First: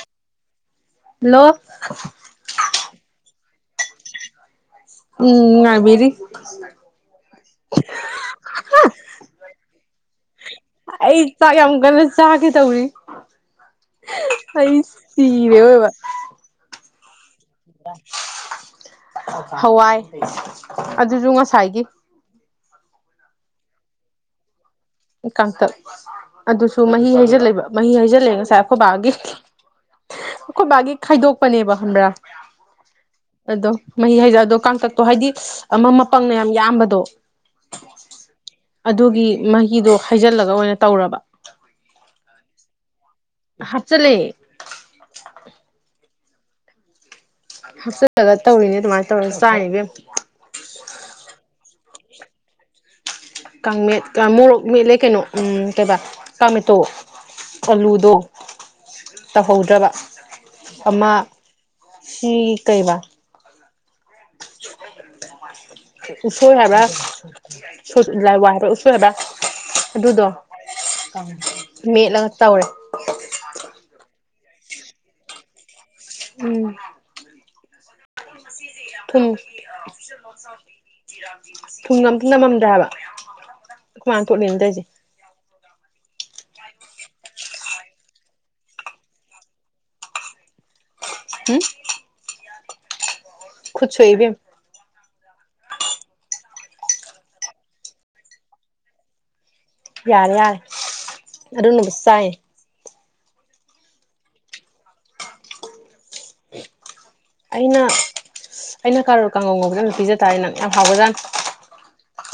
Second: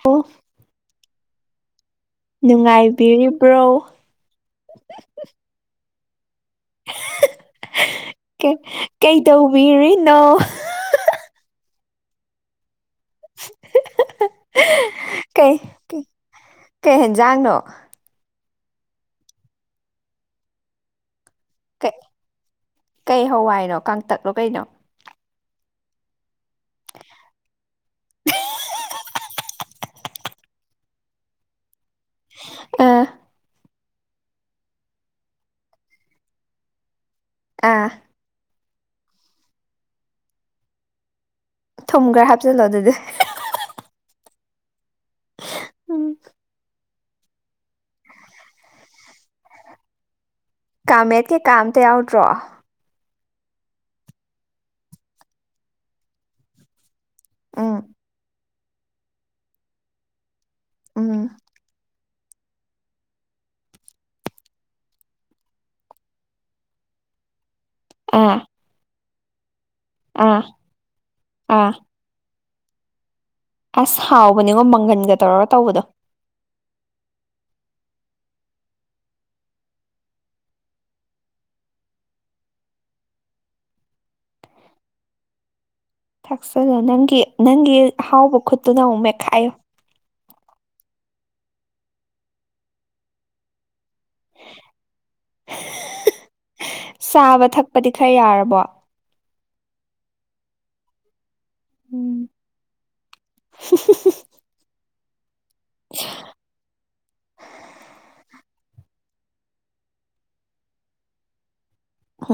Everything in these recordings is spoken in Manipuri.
ꯍ ꯍꯜꯂꯣ ꯅꯨꯡꯉꯥꯏꯕꯤꯔꯤꯕ꯭ꯔꯣ ꯎꯝ ꯉꯕꯤꯦꯔꯤ ꯀꯩ ꯇꯧꯕꯤꯔꯤꯅꯣ ꯉꯟꯅ ꯆꯥꯒꯦ ꯇꯧꯔꯤ ꯑꯩ ꯁꯤꯤꯔꯦ ꯀꯩ ꯇꯧꯕꯤꯔꯤꯅꯣ? ꯑꯣꯏꯕ ꯀꯩ ꯌꯦꯦꯟꯖꯥꯡꯅꯣ ꯍꯋꯥꯏ ꯑꯗꯨꯁꯨ ꯉꯁꯥꯏꯒꯤ ꯀꯩ ꯀꯩ ꯍꯋꯥꯏꯅꯣ ꯀꯪꯇꯛꯂꯣ ꯀꯩꯅꯣ ꯀꯥꯡꯥꯡꯇꯛ ꯑꯗꯨꯁꯨ ꯃꯍꯤ ꯍꯩꯖꯜꯂꯦꯕ ꯃꯍꯤ ꯍꯩꯖꯜꯂꯦ ꯉꯁꯥꯏ ꯑꯩꯈꯣꯏꯕꯥꯒꯤ ꯑꯩꯈꯣꯏꯕꯥꯒꯤ ꯈꯥꯏꯗꯣꯛꯄꯅꯦꯕ ꯈꯟꯕ꯭ꯔꯥ ꯑꯥ ꯑꯗꯣ ꯃꯍꯤ ꯖꯣ ꯑꯗꯣ ꯀꯥꯡꯇꯛꯇꯣ ꯍꯥꯏꯗꯤ ꯑꯃ ꯃꯄꯪꯅ ꯌꯥꯝ ꯌꯥꯝꯕꯗꯣ ꯑꯥ ꯑꯗꯨꯒꯤ ꯃꯍꯤꯗꯣ ꯍꯩꯖꯤꯜꯂꯒ ꯑꯣꯏꯅ ꯇꯧꯔꯕ ꯊꯨꯝ ꯈꯔ ꯍꯥꯞꯆꯤꯜꯂꯣ ꯑꯗꯨꯗꯤ ꯍꯥꯠꯆꯂꯦ ꯎꯝ ꯍꯄꯆꯟ ꯂꯒ ꯇꯧꯅꯤ ꯑꯗꯨ ꯃꯥ ꯇꯧ ꯆꯥꯦ ꯀꯥꯃꯦꯠ ꯀꯦ ꯀꯥꯝꯇ ꯌꯥꯎꯗ꯭ꯔꯣ ꯀꯥꯡ ꯃꯠ ꯃꯣꯔꯣꯛ ꯃꯦꯠꯂꯦ ꯀꯩꯅꯣ ꯎ ꯀꯩꯧꯕ ꯀꯥꯃꯦꯇꯣ ꯎꯝ ꯑꯂꯨꯗꯣ ꯇꯧꯍꯧꯗ꯭ꯔꯕ ꯑꯃ ꯍ ꯎꯝ ꯀꯩꯕ ꯎꯁꯣꯏ ꯍꯥꯏꯕ ꯂꯥꯏ ꯑꯥ ꯋꯥ ꯍꯕꯔ ꯎꯁꯣꯏ ꯍꯥꯏꯕꯔꯥ ꯑꯗꯨꯗꯣ ꯑꯥ ꯑꯥ ꯃꯦꯠꯂꯒ ꯇꯧꯔꯦ ꯑꯁ ꯍꯥꯎꯕꯅꯦꯉꯣ ꯃꯪꯒꯟꯒ ꯇꯧꯔꯒ ꯇꯧꯕꯗꯣ ꯎꯝ ꯊꯨꯝ ꯊꯨꯝ ꯉꯝ ꯑꯝ ꯅꯝꯃꯝꯗꯦꯕ ꯑꯩꯈꯣꯌ ꯃꯅꯥ ꯇꯣꯂꯤꯁꯦ ꯑꯁꯥ ꯅꯪꯒꯤ ꯅꯪꯒꯤ ꯍꯥꯎꯕ ꯈꯨꯠꯇꯨꯅ ꯑꯃꯨꯛ ꯃꯦꯠꯈꯥꯏꯌꯣ ꯎꯝ ꯇꯨꯀꯆꯩ ꯏꯕꯦꯝꯃꯥ ꯆꯥꯕ ꯊꯛꯄꯗꯤ ꯈꯔ ꯌꯥꯔꯕꯣ ꯌꯥꯔ ꯌꯥꯔ ꯑꯗꯨꯅꯕꯨ ꯆꯔꯤꯅꯦ [unintelligible] [unintelligible] ꯑꯩꯅ ꯑꯩꯅ ꯀꯥꯔꯣꯔ ꯀꯥꯡꯒꯧꯒꯨꯝꯕꯗ ꯑꯗꯨ ꯄꯤꯖ ꯇꯥꯔꯦ ꯅꯪ ꯌꯥꯝ ꯍꯥꯎꯕꯖꯥꯠ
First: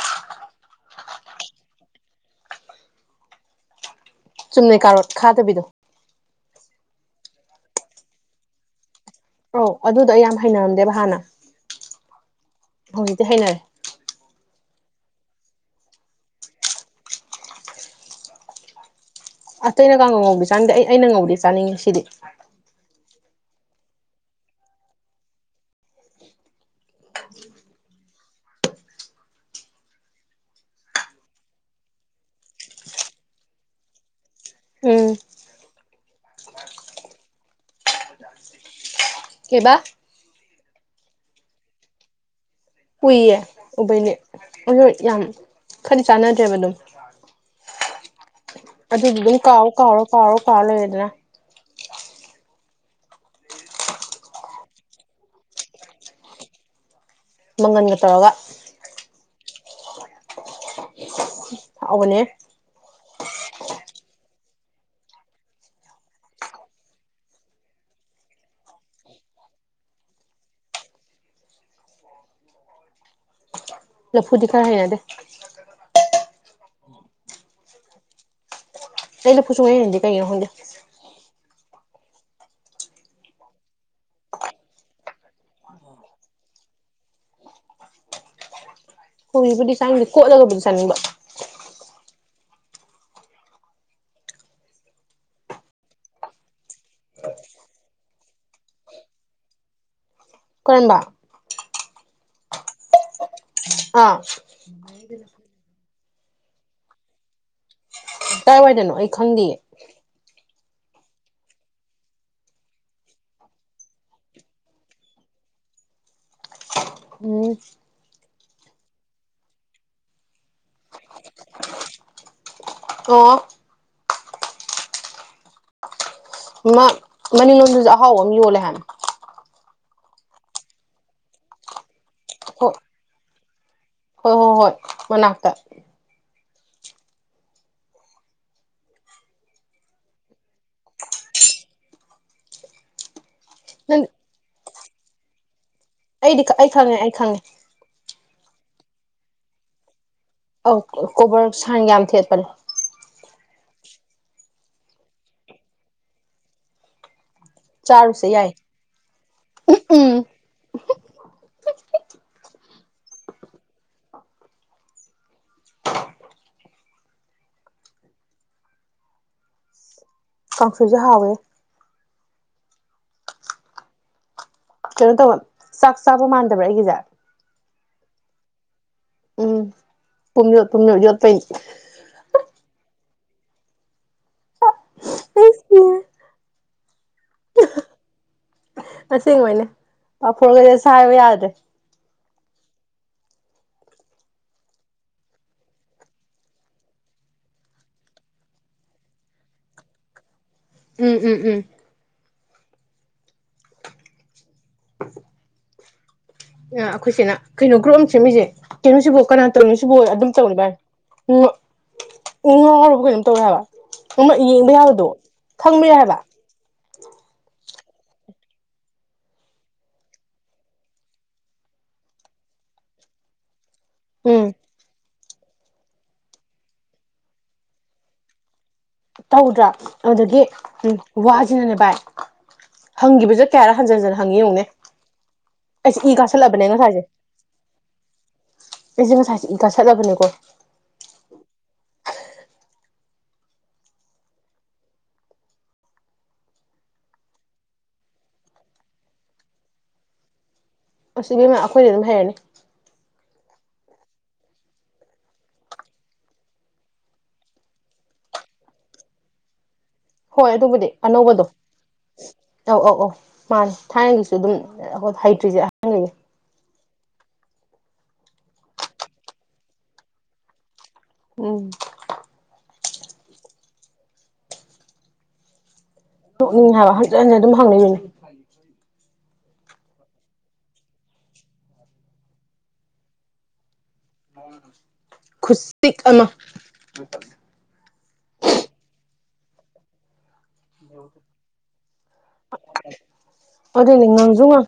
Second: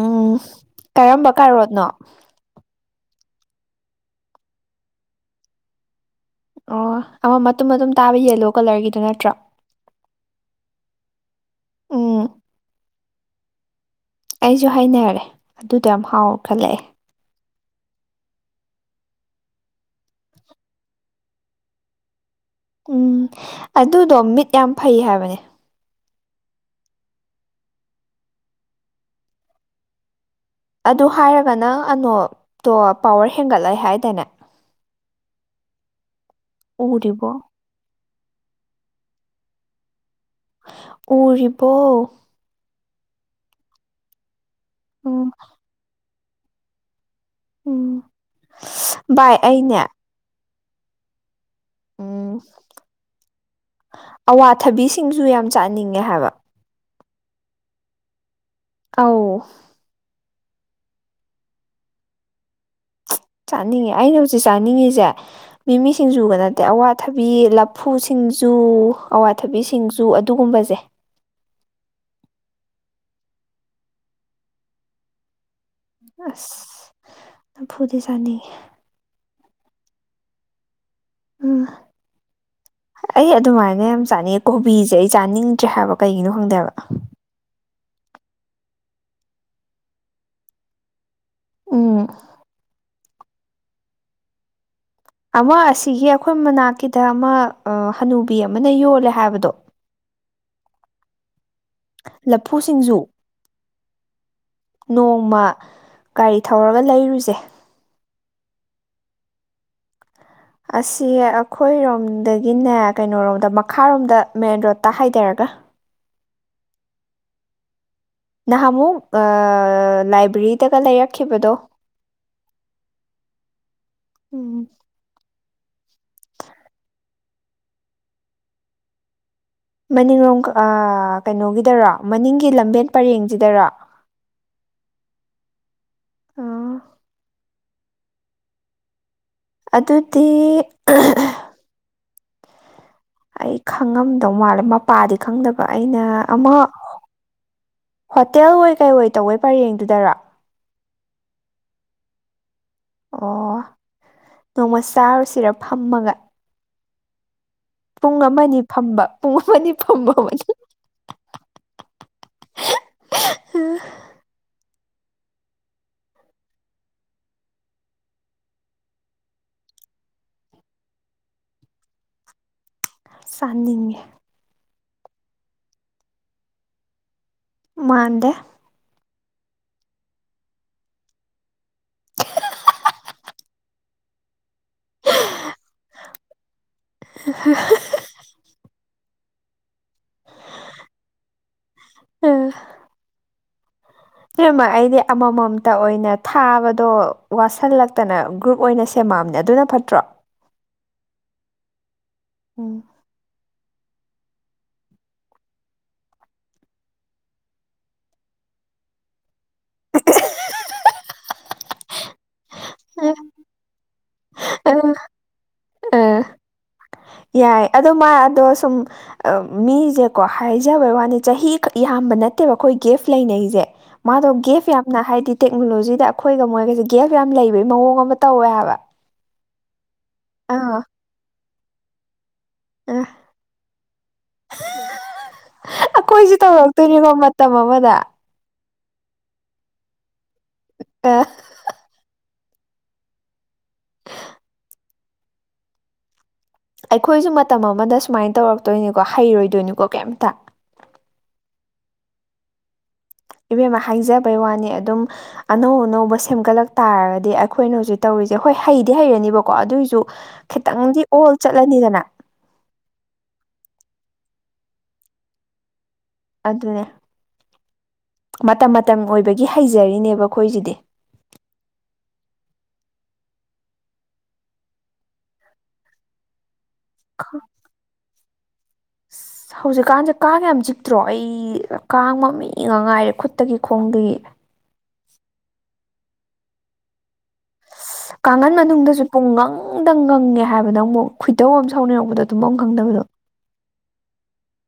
ꯎꯝ ꯀꯔꯝꯕ ꯀꯥꯔꯣꯠꯅꯣ ꯆꯨꯝꯅ ꯀꯥꯔꯣꯠ ꯈꯥꯗꯕꯤꯗꯣ ꯑꯣ ꯑꯃ ꯃꯇꯨꯝ ꯃꯇꯨꯝ ꯇꯥꯕ ꯌꯦꯂꯣ ꯀꯂꯔꯒꯤꯗꯨ ꯅꯠꯇ꯭ꯔ ꯑꯧ ꯑꯗꯨꯗꯣ ꯑꯩ ꯌꯥꯝ ꯍꯩꯅꯔꯝꯗꯦꯕ ꯍꯥꯟꯅ ꯎꯝ ꯍꯧꯖꯤꯛꯇꯤ ꯍꯩꯅꯔꯦ ꯑꯩꯁꯨ ꯍꯥꯏꯅꯔꯦ ꯑꯗꯨꯗꯣ ꯌꯥꯝ ꯍꯥꯎꯔ ꯈꯜꯂꯛꯑꯦ ꯑꯇꯩꯩꯅ ꯀꯥꯉꯧ ꯉꯧꯗꯤ ꯆꯥꯅꯤꯡꯗꯦ ꯑꯩ ꯑꯩꯅ ꯉꯧꯗꯤ ꯆꯥꯅꯤꯡꯉꯤ ꯁꯤꯗꯤ ꯎꯝ ꯑꯗꯨꯗꯣ ꯃꯤꯠ ꯌꯥꯝ ꯐꯩ ꯍꯥꯏꯕꯅꯦ ꯑꯗꯨ ꯍꯥꯏꯔꯒ ꯅꯪ ꯑꯅꯣꯠꯇꯣ ꯄꯋꯥꯔ ꯍꯦꯟꯒꯠꯂꯛꯦ ꯍꯥꯏꯇꯥꯅꯦ ꯎꯝ ꯎꯗꯔ꯭ꯤꯕꯣ ꯀꯩꯕꯥ ꯎꯔꯤꯕꯣ ꯀꯨꯏꯌꯦ ꯎꯕꯩꯅꯦ ꯍꯍꯣꯏ ꯌꯥꯝ ꯎꯝ ꯈꯗꯤ ꯆꯥꯟꯅꯗ꯭ꯔꯦꯕ ꯑꯗꯨꯝ ꯎꯝ ꯑꯗꯨꯗꯤ ꯚꯥꯏ ꯑꯗꯨꯝ ꯀꯥꯎꯑꯣꯣ ꯑꯩꯅꯦ ꯀꯥꯎꯔꯣ ꯀꯥꯎꯔꯣ ꯀꯥꯎ ꯂꯩꯔꯦꯗꯅ ꯎꯝ ꯑꯋꯥꯊꯕꯤꯁꯤꯡꯁꯨ ꯌꯥꯝ ꯆꯥꯅꯤꯡꯉꯦ ꯍꯥꯏꯕ ꯃꯪꯒꯟꯒ ꯇꯧꯔꯣꯒ ꯑꯎ ꯍꯥꯎꯕꯅꯦ ꯆꯥꯅꯤꯡꯉꯤ ꯑꯩꯅ ꯍꯧꯖꯤꯛ ꯆꯥꯅꯤꯡꯉꯤꯁꯦ ꯃꯤꯃꯤ ꯁꯤꯡꯖꯨꯒ ꯅꯠꯇꯦ ꯑꯋꯥꯊꯕꯤ ꯂꯐꯨꯁꯤꯡ ꯁꯤꯡꯖꯨ ꯑꯋꯥꯊꯕꯤ ꯁꯤꯡꯖꯨ ꯑꯗꯨꯒꯨꯝꯕꯁꯦ [unintelligible] ꯂꯐꯨꯗꯤ ꯈꯥꯔ ꯍꯥꯏꯅꯥꯗꯦ ꯑꯁ ꯅꯝ ꯐꯨꯗꯤ ꯆꯥꯅꯤ ꯇꯩꯅ ꯐꯁꯨ ꯀꯩꯅ ꯍ [inaudible] ꯑꯩ ꯑꯗꯨꯃꯥꯏꯅ ꯌꯥꯝ ꯆꯥꯅꯤꯡꯉꯦ ꯀꯣꯕꯤꯁꯦ ꯑꯩ ꯆꯥꯅꯤꯡꯗ꯭ꯔꯦ ꯍꯥꯏꯕ ꯀꯩꯒꯤꯅꯣ ꯈꯪꯗꯦꯕ ꯎ ꯍꯣꯏꯕꯨꯗꯤ ꯁꯥꯅꯤꯡꯗꯦ ꯀꯣꯠꯂꯒꯕꯨꯗꯤ ꯁꯥꯅꯤꯡꯕ ꯎꯝ ꯑꯃ ꯑꯁꯤꯒꯤ ꯑꯩꯈꯣꯏ ꯃꯅꯥꯛꯀꯤꯗ ꯑꯃ ꯍꯅꯨꯕꯤ ꯑꯃꯅ ꯌꯣꯜꯂꯦ ꯍꯥꯏꯕꯗꯣ ꯀꯔꯝꯕ ꯂꯐꯨ ꯁꯤꯡꯖꯨ ꯑꯥ ꯅꯣꯡꯃ ꯒꯥꯔꯤ ꯊꯧꯔꯒ ꯂꯩꯔꯨꯁꯦ ꯀꯗꯥꯥꯏꯋꯥꯏꯗꯅꯣ ꯑꯩ ꯈꯪꯗꯦꯌꯦ ꯑꯁꯤ ꯑꯩꯈꯣꯏꯔꯣꯝꯗꯒꯤꯅꯦ ꯀꯩꯅꯣꯣꯔꯣꯝꯗ ꯃꯈꯥꯔꯣꯝꯗ ꯃꯦꯟ ꯔꯣꯠꯇ ꯍꯥꯏꯊꯔꯒ ꯑ ꯎꯝ ꯅꯍꯥꯟꯃꯨꯛ ꯂꯥꯏꯕ꯭ꯔꯦꯔꯤꯗꯒ ꯂꯩꯔꯛꯈꯤꯕꯗꯣ ꯑꯣ ꯎꯝ ꯃꯅꯤꯡꯂꯣꯝꯗꯨꯁꯨ ꯑꯍꯥꯎꯕ ꯑꯃ ꯌꯣꯜꯂꯦ ꯍꯥꯏꯥꯟꯅ ꯃꯅꯤꯡꯂꯣꯝ ꯀꯩꯅꯣꯒꯤꯗꯔꯣ ꯃꯅꯤꯡꯒꯤ ꯍꯣꯏ ꯂꯝꯕꯦꯟ ꯄꯔꯦꯡꯁꯤꯗꯔꯣ ꯍꯣꯏ ꯍꯣꯏ ꯍꯣꯏ ꯃꯅꯥ ꯇ ꯑꯗꯨꯗꯤ ꯑꯩ ꯅꯪ ꯈꯪꯉꯝꯗꯧ ꯃꯥꯜꯂꯦ ꯃꯄꯥꯗꯤ ꯈꯪꯗꯕ ꯑꯩꯅ ꯑꯩꯗꯤ ꯑꯃ ꯑꯩ ꯈꯪꯉꯦ ꯑꯩ ꯈꯪꯉꯦ ꯍꯣꯇꯦꯜ ꯑꯣꯏꯣꯏ ꯀꯩ ꯑꯣꯏ ꯇꯧꯋꯦ ꯄꯔꯦꯡꯗꯨꯗꯔꯥ ꯑ ꯀꯣꯕꯔ ꯁꯥꯡ ꯌꯥꯝ ꯊꯦꯠꯄꯅꯦ ꯑꯣ ꯅꯣꯡꯃ ꯆꯥꯔꯨꯁꯤꯔ ꯐꯝꯃꯒ ꯄꯨꯡ ꯆꯥꯔꯨꯁꯦ ꯑꯃ ꯌꯥꯏ ꯐꯝꯕ ꯄꯨꯡ ꯑꯃꯅꯤ ꯐꯝꯕ ꯎꯝ ꯎ ꯄꯁꯤꯨꯖꯦ ꯍꯥꯋꯦ ꯆꯥꯅꯤꯡꯉꯤ ꯀꯩꯅꯣ ꯇꯧꯕ ꯆꯥꯛ ꯆꯥꯕ ꯃꯥꯟꯗꯕ꯭ꯔꯥ ꯑꯩꯒꯤꯁꯦ ꯃꯥꯥꯟꯗꯦ ꯎꯝ ꯇꯨꯝ ꯌꯣ ꯇꯨꯝꯅꯣ ꯌꯠꯄꯅꯤ [inaudible] ꯑꯁꯦꯡꯕꯅꯦ ꯐ ꯍꯥꯏꯕ ꯌꯥꯗ꯭ꯔꯦ ꯑꯥ ꯃ ꯑꯩꯗꯤ ꯑꯃꯃꯝꯇ ꯑꯣꯏꯅ ꯊꯥꯕꯗꯣ ꯋꯥꯠꯁꯤꯜꯂꯛꯇꯅ ꯒ꯭ꯔꯨꯞ ꯑꯣꯏꯅ ꯍꯦꯃꯥꯝꯅꯦ ꯑꯗꯨꯅ ꯐꯠꯇ꯭ꯔꯣ ꯎꯝ ꯎꯝ ꯎꯝ ꯎꯝ ꯑꯩꯈꯣꯏꯁꯤꯅ ꯀꯩꯅꯣ ꯒ꯭ꯔꯨꯞ ꯑꯃ ꯁꯦꯝꯦ ꯃꯤꯁꯦ ꯀꯩꯅꯣꯁꯤꯕꯣ ꯀꯅꯥ ꯇꯧꯔꯤꯅꯣ ꯁꯤꯕꯣ ꯑꯗꯨꯝ ꯇꯧꯅꯤ ꯚꯥꯏ ꯎ ꯎ ꯉꯥꯎꯔꯔꯕ ꯑ ꯀꯩꯅꯣꯝ ꯇꯧꯋꯦ ꯍꯥꯏꯕ ꯅꯅ ꯌꯦꯡꯕ ꯌꯥꯕꯗꯣ ꯈꯪꯕ ꯌꯥ ꯑ ꯍꯥꯏꯕ ꯌꯥꯏ ꯑ ꯃꯥ ꯑꯗꯣ ꯁꯨꯝ ꯃꯤꯁꯦꯀꯣ ꯍꯥꯏꯖꯕꯩ ꯋꯥꯅꯤ ꯆꯍꯤ ꯈꯛ ꯌꯥꯝ ꯝꯕ ꯅꯠꯇꯦꯕ ꯑꯩꯈꯣꯏ ꯒꯤꯐ ꯂꯩꯅꯩꯁꯦ ꯃꯥꯗꯣ ꯎꯝ ꯒꯤꯐ ꯌꯥꯝꯅ ꯍꯥꯏꯗꯤ ꯇꯦꯛꯅꯣꯂꯣꯖꯤꯗ ꯑꯩꯈꯣꯏꯒ ꯃꯣꯏꯒꯁꯦ ꯒꯦꯞ ꯌꯥꯝ ꯂꯩꯕꯒꯤ ꯃꯑꯣꯡ ꯑꯃ ꯇꯧꯋꯦ ꯍꯥꯏꯕ ꯇꯧꯗ꯭ꯔꯥ ꯑꯗꯨꯗꯒꯤ ꯑꯥ ꯎꯝ ꯋꯥꯁꯤꯅꯅꯦ ꯚꯥꯏ ꯑꯥ ꯍꯪꯈꯤꯕꯁꯦ ꯀꯌꯥꯔ ꯍꯟꯖꯤꯟ ꯍꯟꯖꯤꯟ ꯍꯪꯉꯤ ꯌꯦꯡꯉꯨꯅꯦ ꯑꯩꯁꯦ ꯏ ꯑꯩꯈꯣꯏꯁꯨ ꯀꯥꯁꯜꯂꯛꯑꯕꯅꯦ ꯉꯁꯥꯏꯁꯦ ꯇꯧꯔꯛꯇꯣꯏꯅꯤꯀꯣ ꯃꯇꯝ ꯑꯃꯗ ꯑꯩꯁꯦ ꯉꯁꯥꯏꯁꯦ ꯏꯪꯀ ꯁꯠꯂꯕꯅꯦꯀꯣ ꯑ ꯑꯩꯈꯣꯏꯁꯨ ꯃꯇꯝ ꯑꯃꯗ ꯁꯨꯃꯥꯏꯅ ꯇꯧꯔꯛꯇꯣꯏꯅꯤꯀꯣ ꯍꯩꯔꯣꯏꯗꯣꯏꯅꯤꯀꯣ ꯀꯦꯝꯇ ꯑꯁꯤꯕꯦꯝꯃ ꯑꯩꯈꯣꯏꯗꯤ ꯑꯗꯨꯝ ꯍꯩꯔꯅꯤ ꯏꯕꯦꯝꯃ ꯍꯥꯏꯖꯕꯩ ꯋꯥꯅꯤ ꯑꯗꯨꯝ ꯑꯅꯧ ꯑꯅꯧꯕ ꯁꯦꯝꯒꯠꯂꯛ ꯇꯥꯔꯒꯗꯤ ꯑꯩꯈꯣꯏꯅ ꯍꯧꯖꯤꯛ ꯇꯧꯔꯤ ꯖꯦ ꯈꯣꯏ ꯍꯩꯗꯤ ꯍꯩꯔꯅꯦꯕꯀꯣ ꯑꯗꯨꯑꯣꯏꯁꯨ ꯍꯣꯏ ꯑꯗꯨꯕꯨꯗꯤ ꯑꯅꯧꯕꯗꯣ ꯑꯧ ꯑꯧ ꯑꯧ ꯃꯥꯅꯦ ꯊꯥꯏꯅꯒꯤꯁꯨ ꯑꯗꯨꯝ ꯑꯩꯈꯣꯏ ꯍꯩꯇ꯭ꯔꯤꯁꯦ ꯑꯍꯟꯒꯩꯅꯤ ꯑꯗꯨꯅꯦ ꯃꯇꯝ ꯃꯇꯝ ꯑꯣꯏꯕꯒꯤ ꯍꯩꯖꯔꯤꯅꯦꯕ ꯑꯩꯈꯣꯏꯁꯤꯗꯤ ꯎꯝ ꯎꯪ ꯍꯥꯏꯕ ꯍꯟꯖꯤꯟ ꯍꯟꯖꯤꯟ ꯑꯗꯨꯝ ꯍꯪꯂꯩꯅꯤ [inaudible] ꯑꯁ ꯍꯧꯖꯤꯛꯀꯥꯟꯁꯦ ꯀꯥꯡ ꯌꯥꯝ ꯆꯤꯛꯇ꯭ꯔꯣ ꯑꯩ ꯀꯥꯡꯃꯛ ꯏ ꯉꯥꯛ ꯉꯥꯏꯔꯦ ꯈꯨꯠꯇꯒꯤ ꯈꯣꯡꯗꯒꯤ ꯈꯨꯆꯤꯛ ꯑꯃ ꯏꯁ ꯀꯥꯡꯈꯟ ꯃꯅꯨꯡꯗꯁꯨ ꯄꯨꯡꯉꯪꯗ ꯉꯪꯉꯦ ꯍꯥꯏꯕ ꯅꯪꯕꯣ ꯑꯃꯨꯛ ꯈꯣꯏꯗꯧ ꯌꯥꯝ ꯁꯥꯎꯅꯤꯡꯉꯛꯄꯗꯣ ꯇꯨꯝꯕꯝ ꯈꯪꯗꯕꯗꯣ ꯑꯗꯨꯒꯤꯉꯪꯁꯨ ꯉꯪ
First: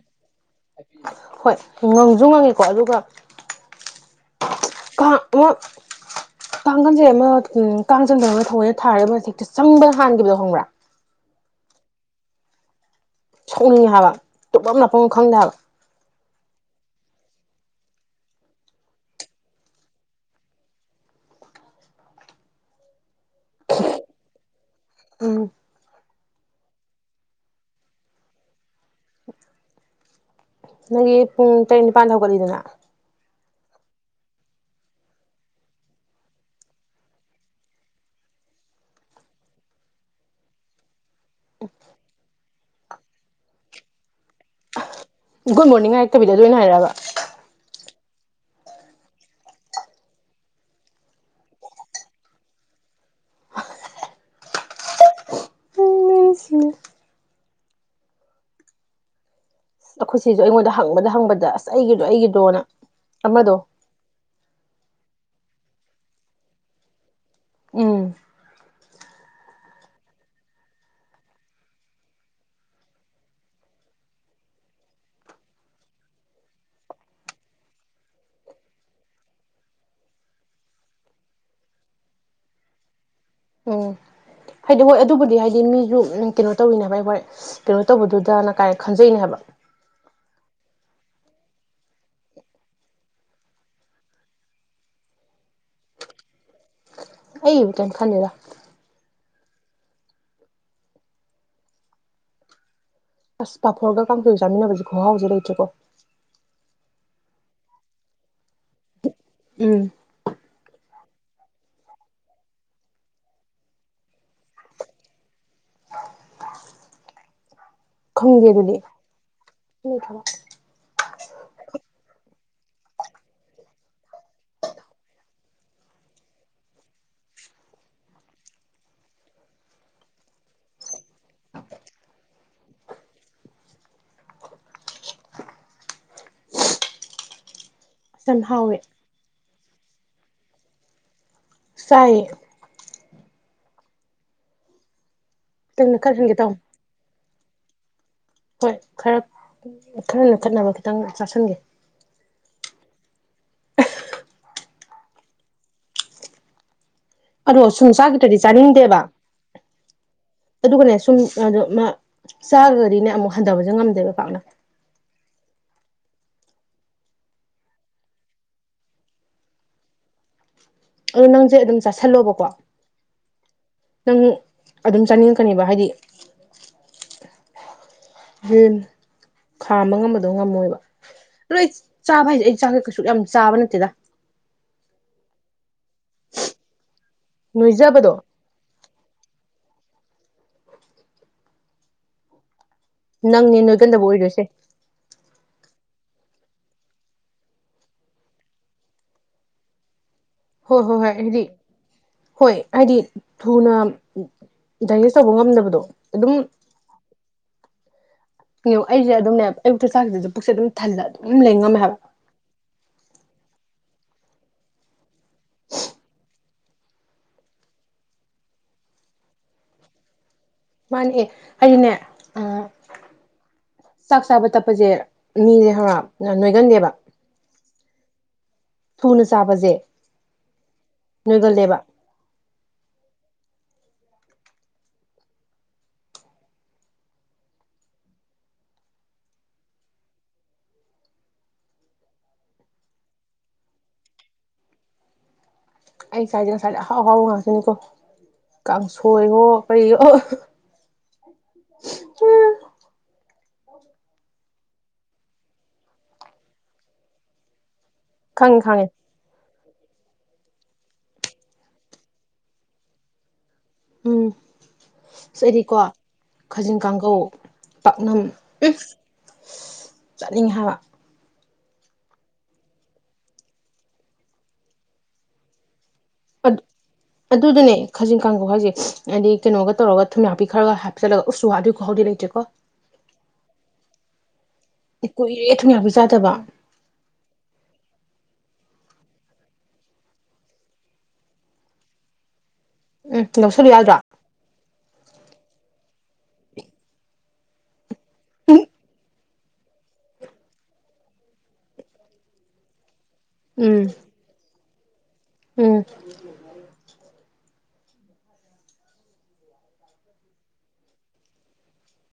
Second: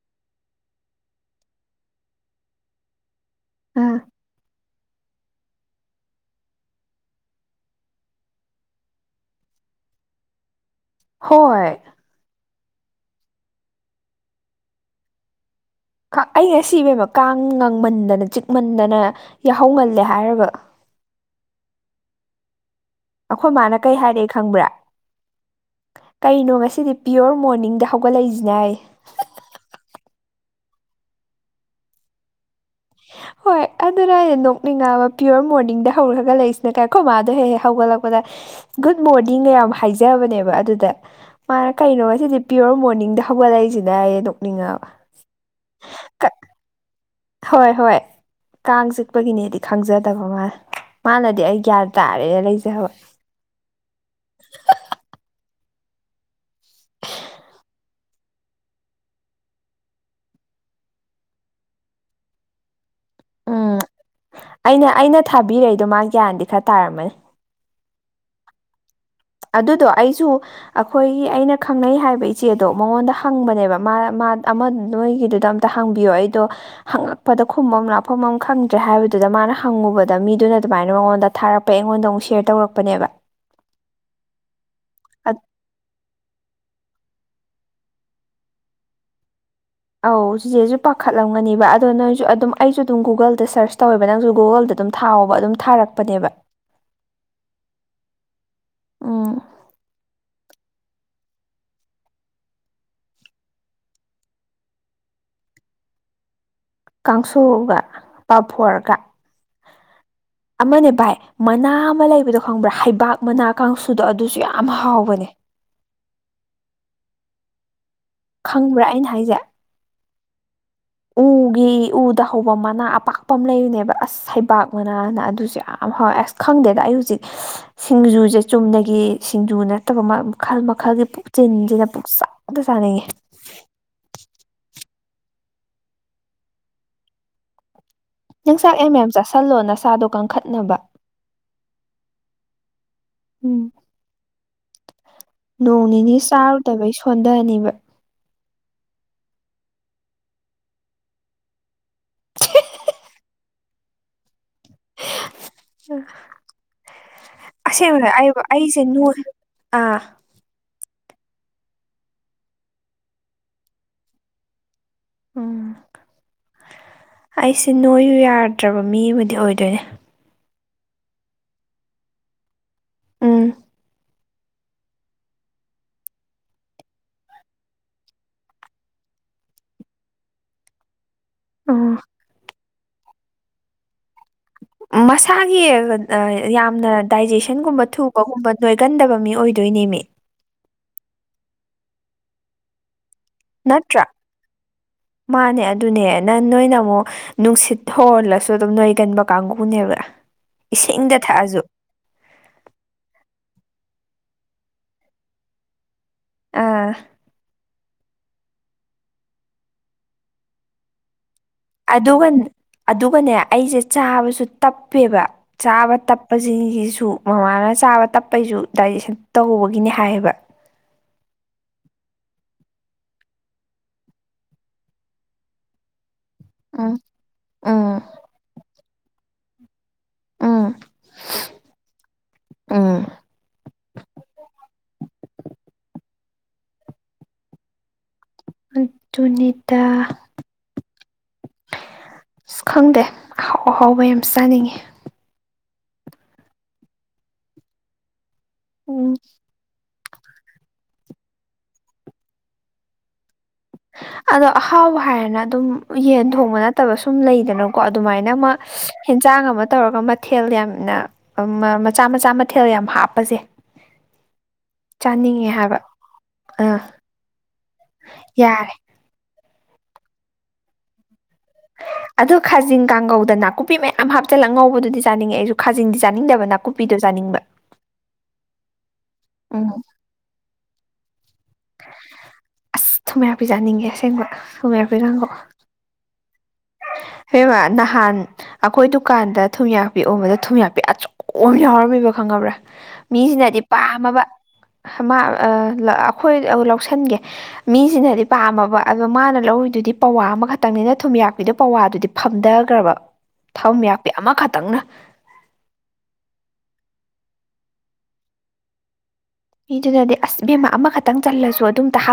ꯍꯣꯏ ꯉꯪꯁꯨ ꯉꯪꯉꯤꯀꯣ ꯑꯗꯨꯒ ꯑꯥ ꯀꯥꯡ ꯃꯨꯛ ꯀꯥꯡꯈꯟꯁꯦ ꯑꯃ ꯎꯪ ꯀꯥꯡ ꯆꯪꯗꯅꯕ ꯊꯧꯑꯣꯏꯅ ꯊꯥꯔꯦ ꯑꯃꯖꯦ ꯍꯦꯛꯇꯥ ꯆꯪꯕꯩ ꯍꯥꯟꯒꯤꯕꯗꯣ ꯈꯡꯕ꯭ꯔꯥ ꯍꯣꯏ ꯁꯥꯎꯅꯤꯡꯉꯦ ꯍꯥꯏꯕ ꯇꯨꯝꯕꯝ ꯂꯥꯛꯐꯝ ꯒ ꯈꯪꯗꯦ ꯍꯥꯏꯕ ꯑꯩ ꯑꯁꯤꯕꯦꯝꯃ ꯀꯥꯡ ꯉꯪꯃꯟꯗꯅ ꯆꯤꯛꯃꯟꯗꯅ ꯌꯥꯍꯧꯉꯜꯂꯦ ꯍꯥꯏꯔꯒ ꯑꯩꯈꯣꯏ ꯃꯥꯅ ꯀꯩ ꯍꯥꯏꯔꯛꯑꯦ ꯈꯪꯕ꯭ꯔꯥ ꯎꯝ ꯀꯩꯅꯣ ꯉꯁꯤꯗꯤ ꯄꯤꯌꯣꯔ ꯃꯣꯔꯅꯤꯡꯗ ꯍꯧꯒꯠꯂꯛꯏꯁꯤ ꯍꯥꯏꯔꯤ ꯅꯪꯒꯤ ꯄꯨꯡ ꯇꯔꯦꯠ ꯅꯤꯄꯥꯟꯗ ꯍꯧꯒꯠꯂꯤꯗꯅ ꯍꯣꯏ ꯑꯗꯨꯅꯦ ꯍꯥꯏꯖꯦ ꯅꯣꯛꯅꯤꯡꯉꯕ ꯄꯤꯌꯣꯔ ꯃꯣꯔꯅꯤꯡꯗ ꯍꯧ ꯍꯧꯒꯠꯂꯛꯏꯁꯤꯅ ꯀꯥꯏ ꯑꯩꯈꯣꯏ ꯃꯥꯗꯣ ꯍꯦꯛ ꯂꯩꯔꯤꯁꯤꯅ ꯀꯥꯏ ꯑꯩꯈꯣꯏ ꯃꯥꯗꯣ ꯍꯦꯛ ꯍꯦꯛ ꯍꯧꯒꯠꯂꯛꯄꯗ ꯒꯨꯗ ꯃꯣꯔꯅꯤꯡ ꯌꯥꯝ ꯍꯥꯏꯖꯕꯅꯦꯕ ꯑꯗꯨꯗ ꯃꯥꯅ ꯀꯩꯅꯣ ꯉꯁꯤꯗꯤ ꯄꯤꯌꯣꯔ ꯃꯣꯔꯅꯤꯡꯗ ꯍꯧꯒꯠꯂꯛꯏꯁꯤꯅ ꯑꯩ ꯑꯗꯨꯝ ꯒꯨꯗ ꯃꯣꯔꯅꯤꯡ ꯍꯥꯏꯔꯛꯇꯕꯤꯗ ꯑꯗꯨ ꯑꯣꯏꯅ ꯍꯥꯏꯔꯕ ꯍꯣꯏ ꯍꯣꯏ ꯀꯥꯡ ꯆꯤꯛꯄꯒꯤꯅꯦꯗꯤ ꯈꯪꯖꯗꯕ ꯃꯥꯜꯂꯦ ꯃꯥꯅꯗꯤ ꯑꯩ ꯒ꯭ꯌꯥꯟ ꯇꯥꯔꯦ ꯂꯩꯖꯕ [unintelligible] ꯑꯩꯈꯣꯏ ꯆꯦꯁꯨ ꯑꯩꯉꯣꯟꯗ ꯍꯪꯕꯗ ꯍꯪꯕꯗ ꯑꯁ ꯑꯩꯒꯤꯗꯣ ꯑꯩꯒꯤꯗꯣꯅ ꯑꯃꯗꯣ ꯎꯝ ꯑꯩꯅ ꯑꯩꯅ ꯊꯥꯕꯤꯔꯛꯏꯗꯣ ꯃꯥ ꯒ꯭ꯌꯥꯟꯗꯤ ꯈꯔ ꯇꯥꯔꯝꯃꯅꯤ ꯎꯝ ꯑꯗꯨꯗꯣ ꯑꯩꯁꯨ ꯑꯩꯈꯣꯏꯒꯤ ꯑꯩꯅ ꯈꯪꯅꯩ ꯍꯥꯏꯕ ꯏꯆꯦꯗꯣ ꯃꯉꯣꯟꯗ ꯍꯪꯕꯅꯦꯕ ꯃꯥꯅ ꯃꯥꯅ ꯑꯃ ꯅꯣꯏꯒꯤꯗꯨꯗ ꯑꯝꯇ ꯍꯥꯡꯕꯤꯌꯣ ꯑꯩꯗꯣ ꯍꯪꯉꯛꯄꯗ ꯈꯨꯝꯕꯝ ꯂꯥꯛꯐꯝ ꯑꯃ ꯈꯪꯗ꯭ꯔꯦ ꯍꯥꯏꯕꯗꯨꯗ ꯑꯗꯣ ꯃꯥꯅ ꯍꯪꯉꯨꯕꯗ ꯃꯤꯗꯨꯅ ꯑꯗꯨꯃꯥꯏꯅ ꯃꯉꯣꯟꯗ ꯊꯥꯔꯛꯄ ꯑꯩꯉꯣꯟꯗ ꯑꯃꯨꯛ ꯁꯦꯌꯔ ꯇꯧꯔꯛꯄꯅꯦꯕ ꯎꯝ ꯍꯥꯏꯗꯤ ꯍꯣꯏ ꯑꯗꯨꯕꯨꯗꯤ ꯍꯥꯏꯗꯤ ꯃꯤꯁꯨ ꯀꯩꯅꯣ ꯇꯧꯋꯤꯅꯦ ꯋꯥꯏ ꯋꯥꯏ ꯍ ꯀꯩꯅꯣ ꯇꯧꯕꯗꯨꯗꯅ ꯀꯥꯏ ꯈꯟꯖꯩꯅꯦ ꯍꯥꯏꯕ ꯑꯧ ꯆꯦꯁꯦꯁꯨ ꯄꯥꯈꯠꯂꯝꯒꯅꯦꯕ ꯑꯗꯣ ꯅꯪꯁꯨ ꯑꯗꯨꯝ ꯑꯩꯁꯨ ꯑꯗꯨꯝ ꯒꯨꯒꯜꯗ ꯁꯔꯁ ꯇꯧꯋꯦꯕ ꯅꯪꯁꯨ ꯒꯨꯒꯜꯗ ꯑꯗꯨꯝ ꯊꯥ ꯊꯥꯎꯕ ꯑꯗꯨꯝ ꯊꯥꯔꯛꯄꯅꯦꯕ ꯑꯩ [unintelligible] ꯎꯝ ꯑꯁ ꯄꯥꯐꯣꯔꯒ ꯀꯥꯡꯈꯩꯒ ꯆꯥꯃꯤꯟꯅꯕꯁꯦ ꯈꯍꯥꯎꯁꯦ ꯂꯩꯇ꯭ꯔꯦꯀꯣ ꯀꯥꯡꯁꯨꯒ ꯄꯥꯐꯣꯔꯒ ꯎꯝ ꯑꯃꯅꯦ ꯚꯥꯏ ꯃꯅꯥ ꯑꯃ ꯂꯩꯕꯗꯣ ꯈꯪꯕ꯭ꯔꯥ ꯍꯩꯕꯥꯛ ꯃꯅꯥ ꯀꯥꯡꯁꯨꯗꯣ ꯑꯗꯨꯁꯨ ꯌꯥꯝ ꯍꯥꯎꯕꯅꯦ ꯈꯪꯗꯦꯗꯨꯗꯤ ꯈꯪꯕ꯭ꯔꯥ ꯑꯩꯅ ꯍꯥꯏꯁꯦ [unintelligible] ꯒꯤ ꯎꯗ ꯍꯧꯕ ꯃꯅꯥ ꯑꯄꯥꯛꯄ ꯑꯃ ꯂꯩꯔꯤꯅꯦꯕ ꯑꯁ ꯍꯩꯕꯥꯛ ꯃꯅꯥꯅ ꯑꯗꯨꯁꯨꯦ ꯌꯥꯝ ꯑꯁ ꯈꯪꯗꯦꯗ ꯑꯩ ꯍꯧꯖꯤꯛ ꯁꯤꯡꯖꯨꯁꯦ ꯆꯨꯝꯅꯒꯤ ꯁꯤꯡꯖꯨ ꯅꯠꯇ꯭ꯔꯕ ꯃꯈꯜ ꯃꯈꯜꯒꯤ ꯄꯨ ꯁꯤꯦꯅ ꯄꯨꯛ ꯁꯥꯗ ꯁꯥꯟꯅꯌꯦꯦ [inaudible] ꯑꯁ ꯌꯥꯝ ꯅꯤꯡꯅꯨꯡꯆꯥꯛ ꯍꯥꯎꯋꯦ ꯑꯦꯝ ꯑꯦꯝ ꯆꯥꯁꯤꯜꯂꯣ ꯅꯁꯥꯗꯣ ꯀꯟꯈꯠꯅꯕ ꯁꯥꯏ ꯎꯝ ꯅꯣꯡ ꯈꯤꯇꯪ ꯅꯤꯅꯤ ꯅꯛꯈꯠꯍꯟꯒꯦ ꯇꯧꯅꯤ ꯆꯥꯔꯨꯗꯕꯩ ꯁꯣꯟꯊꯅꯤꯕ ꯍꯣꯏ ꯈꯔ ꯈꯔ ꯅ ꯈꯠꯅꯕ ꯈꯤꯇꯪ ꯆꯥꯥꯁꯟꯒꯦ ꯎ ꯑꯗꯣ ꯁꯨꯝ ꯆꯥꯛꯒꯤꯗꯗꯤ ꯆꯥꯅꯤꯡꯗꯦꯕ ꯅꯣꯏ ꯑꯥ ꯑꯗꯨꯒꯅꯦ ꯁꯨꯝ ꯑꯗꯣ ꯃꯥ ꯆꯥꯈꯒꯗꯤꯅꯦ ꯑꯃꯨꯛ ꯍꯟꯊꯕꯁꯨ ꯉꯝꯗꯦꯕ ꯄꯥꯛꯅ ꯎꯝ ꯑꯩꯁꯦ ꯅꯣꯏꯁꯨ ꯌꯥꯗ꯭ꯔꯕ ꯃꯤ ꯑꯃꯗꯤ ꯑꯣꯏꯗꯣꯏꯅꯦ ꯑꯗꯨ ꯅꯪꯁꯦ ꯑꯗꯨꯝ ꯆꯥꯥꯁꯜꯂꯣꯕꯀꯣ ꯎꯝ ꯅꯪ ꯑꯗꯨꯝ ꯆꯥꯅꯤꯡꯉꯛꯀꯅꯦꯕ ꯍꯥꯏꯗꯤ ꯈꯥꯝꯕ ꯉꯝꯕꯗꯣ ꯉꯝꯃꯣꯏꯕ ꯑꯗꯣ ꯑꯩ ꯎꯝ ꯆꯥꯕ ꯍꯥꯏꯁꯦ ꯑꯩ ꯆꯥꯛ ꯀꯩꯁꯨ ꯌꯥꯝ ꯆꯥꯕ ꯅꯠꯇꯦꯗ ꯃꯁꯥꯒꯤ ꯌꯥꯝꯅ ꯗꯥꯏꯖꯦꯁꯟꯒꯨꯝꯕ ꯅꯣꯏꯖꯕꯗꯣ ꯊꯨꯕꯒꯨꯝꯕ ꯅꯣꯏꯒꯟꯗꯕ ꯃꯤ ꯑꯣꯏꯗ ꯑꯗꯨꯣꯏꯅꯦꯃꯤ ꯅꯪꯅꯦ ꯅꯣꯏ ꯅꯠꯇ꯭ꯔꯥ ꯀꯟꯗꯕꯨ ꯑꯣꯏꯔꯣꯏꯁꯦ ꯃꯥꯅꯦ ꯑꯗꯨꯅꯦ ꯅꯪ ꯅꯣꯏꯅ ꯑꯃꯨꯛ ꯅꯨꯡꯁꯤꯠ ꯍꯍꯜꯂꯁꯨ ꯑꯗꯨꯝ ꯅꯣꯏꯒꯟꯕ ꯀꯥꯡꯕꯨꯅꯦꯕ ꯍꯣꯏ ꯍꯣꯏ ꯍꯣꯏ ꯏꯁꯤꯡꯗ ꯍꯥꯏꯗꯤ ꯊꯛꯑꯁꯨ ꯍꯣꯏ ꯍꯥꯏꯗꯤ ꯊꯨꯅ ꯗꯥꯏꯖꯦꯁ ꯇꯧꯕ ꯉꯝꯗꯕꯗꯣ ꯑꯗꯨꯝ ꯑꯥ ꯌꯦ ꯑꯩꯁꯦ ꯑꯗꯨꯝꯅꯦ ꯑꯌꯨꯛꯛꯇ ꯆꯥꯛꯁꯤꯗꯁꯨ ꯄꯨꯛꯁꯦ ꯑꯗꯨꯝ ꯊꯜꯂ ꯑꯗꯨ ꯑꯗꯨꯒ ꯑꯗꯨꯒꯅꯦ ꯑꯩꯁꯦ ꯆꯥꯕꯁꯨ ꯇꯞꯄꯦꯕ ꯆꯥꯕ ꯇꯞꯄꯁꯤꯡꯁꯤꯁꯨ ꯃꯃꯥꯅ ꯆꯥꯕ ꯇꯞꯄꯩꯁꯨ ꯗꯥ ꯁ ꯇꯧꯕꯒꯤꯅꯦ ꯍꯥꯏꯌꯦꯕ ꯃꯥꯅꯦ ꯑꯩꯅꯦ ꯑ ꯆꯥꯛ ꯆꯥꯕ ꯇꯞꯄꯁꯦ ꯃꯤꯁꯦ ꯍꯔ ꯑ ꯑꯥ ꯊꯨꯅ ꯆꯥꯕꯁꯦ ꯎꯝ ꯅꯣꯏꯒꯜꯂꯦꯕ ꯎꯝ ꯨꯅꯤꯇꯥ ꯑꯁ ꯈꯪꯗꯦ ꯑꯍꯥꯎ ꯑꯍꯥꯎꯕ ꯌꯥꯝ ꯆꯥꯅꯤꯡꯉꯤ ꯑꯩ ꯁꯋꯥꯏꯗꯦ ꯉꯁꯥꯏꯗ ꯑꯍꯥꯎ ꯑꯍꯥꯎ ꯉꯥꯛꯇꯅꯤꯀꯣ ꯎꯝ ꯀꯥꯡꯁꯣꯏꯔꯣ ꯀꯔꯤ ꯑꯣ ꯎꯝ ꯑꯗꯣ ꯑꯍꯥꯎꯕ ꯍꯥꯏꯔꯅ ꯑꯗꯨꯝ ꯌꯦꯟ ꯊꯣꯡꯕ ꯅꯠꯇꯕ ꯁꯨꯝ ꯂꯩꯗꯅ ꯀꯣ ꯑꯗꯨꯃꯥꯏꯅ ꯑꯃ ꯈꯪꯉꯦ ꯈꯪꯉꯦ ꯍꯦꯟꯁꯥꯡ ꯑꯃ ꯇꯧꯔꯒ ꯃꯊꯦꯜ ꯌꯥꯝꯅ ꯃꯆꯥ ꯃꯆꯥ ꯃꯊꯦꯜ ꯌꯥꯝ ꯍꯥꯞꯄꯁꯦ ꯎꯝ ꯆꯥꯅꯤꯡꯉꯦ ꯍꯥꯏꯕ ꯁꯤꯗꯤꯀꯣ ꯈꯥꯖꯤꯡ ꯑꯥ ꯀꯥꯡꯒꯧ ꯄꯥꯛꯅꯝ ꯌꯥꯔꯦ ꯆꯠꯅꯤꯡꯉ ꯍꯥꯏꯕ ꯑꯗꯣ ꯈꯥꯖꯤꯡ ꯀꯥꯡꯒꯧꯗ ꯅꯥꯀꯨꯞꯄꯤ ꯃꯌꯥꯝ ꯍꯥꯞꯆꯤꯜꯂꯒ ꯉꯧꯕꯗꯨꯗꯤ ꯆꯥꯅꯤꯡꯉꯦ ꯑꯩꯁꯨ ꯈꯥꯖꯗꯤ ꯆꯥꯅꯤꯡꯗꯕ ꯅꯥꯀꯨꯞꯄꯤꯗꯣ ꯆꯥꯅꯤꯡꯕ ꯑꯗꯨꯗꯨꯅꯦ ꯈꯥꯖꯤꯡ ꯀꯥꯡꯒꯧ ꯍꯥꯏꯁꯦ ꯍꯥꯏꯗꯤ ꯀꯩꯅꯣꯒ ꯎꯝ ꯇꯧꯔꯒ ꯊꯨꯝꯅꯥꯄꯤ ꯈꯔꯒ ꯍꯥꯞꯆꯤꯜꯂꯒ ꯎꯁꯨ ꯋꯥꯕꯤꯀꯣ ꯍꯧꯥꯎꯗꯤ ꯂꯩꯇꯦꯀꯣ ꯑꯁ ꯊꯨꯝꯌꯥꯛꯄꯤ ꯆꯥꯅꯤꯡꯉꯦ ꯑꯁꯦꯡꯕ ꯊꯨꯝꯌꯥꯛꯄꯤ ꯀꯥꯡꯒꯧ ꯀꯨꯏꯔꯦ ꯊꯨꯡ ꯌꯥꯕ ꯆꯥꯗꯕ ꯍꯦꯕ ꯅꯍꯥꯟ ꯑꯩꯈꯣꯏ ꯗꯨꯀꯥꯟꯗ ꯊꯨꯝꯌꯥꯛ ꯄꯤꯛ ꯎꯕꯗ ꯊꯨꯝꯌꯥꯄꯤ ꯑꯆꯧꯝ ꯌꯥꯎꯔꯝꯃꯤꯕ ꯈꯪꯉꯕ꯭ꯔꯥ ꯎꯝ ꯃꯤꯁꯤꯅꯗꯤ ꯂꯧꯁꯜꯂꯨ ꯌꯥꯗ꯭ꯔꯣ ꯄꯥꯝꯃꯕ ꯑꯩꯈꯣꯏ ꯂꯧꯁꯤꯟꯒꯦ ꯃꯤꯁꯤꯅꯗꯤ ꯄꯥꯝꯃꯕ ꯑ ꯃꯥꯅ ꯂꯧꯗꯨꯗꯤ ꯄꯋꯥ ꯑꯃꯈꯛꯇꯪꯅꯤꯅ ꯊꯨꯝꯌꯥꯛꯄꯤꯗꯣ ꯄꯋꯥꯗꯨꯗꯤ ꯐꯝꯊꯈ꯭ꯔꯕ ꯊꯝ ꯎꯝ ꯌꯥꯄꯤꯦ ꯑꯃꯈꯛꯇꯪꯅ ꯎꯝ ꯃꯤꯗꯨꯅꯗꯤ ꯑꯁ ꯕꯦꯝꯃꯥ ꯑꯃꯈꯛꯇꯪ ꯆꯜꯂꯁꯨ ꯑꯗꯨꯝꯇ ꯍꯥꯞ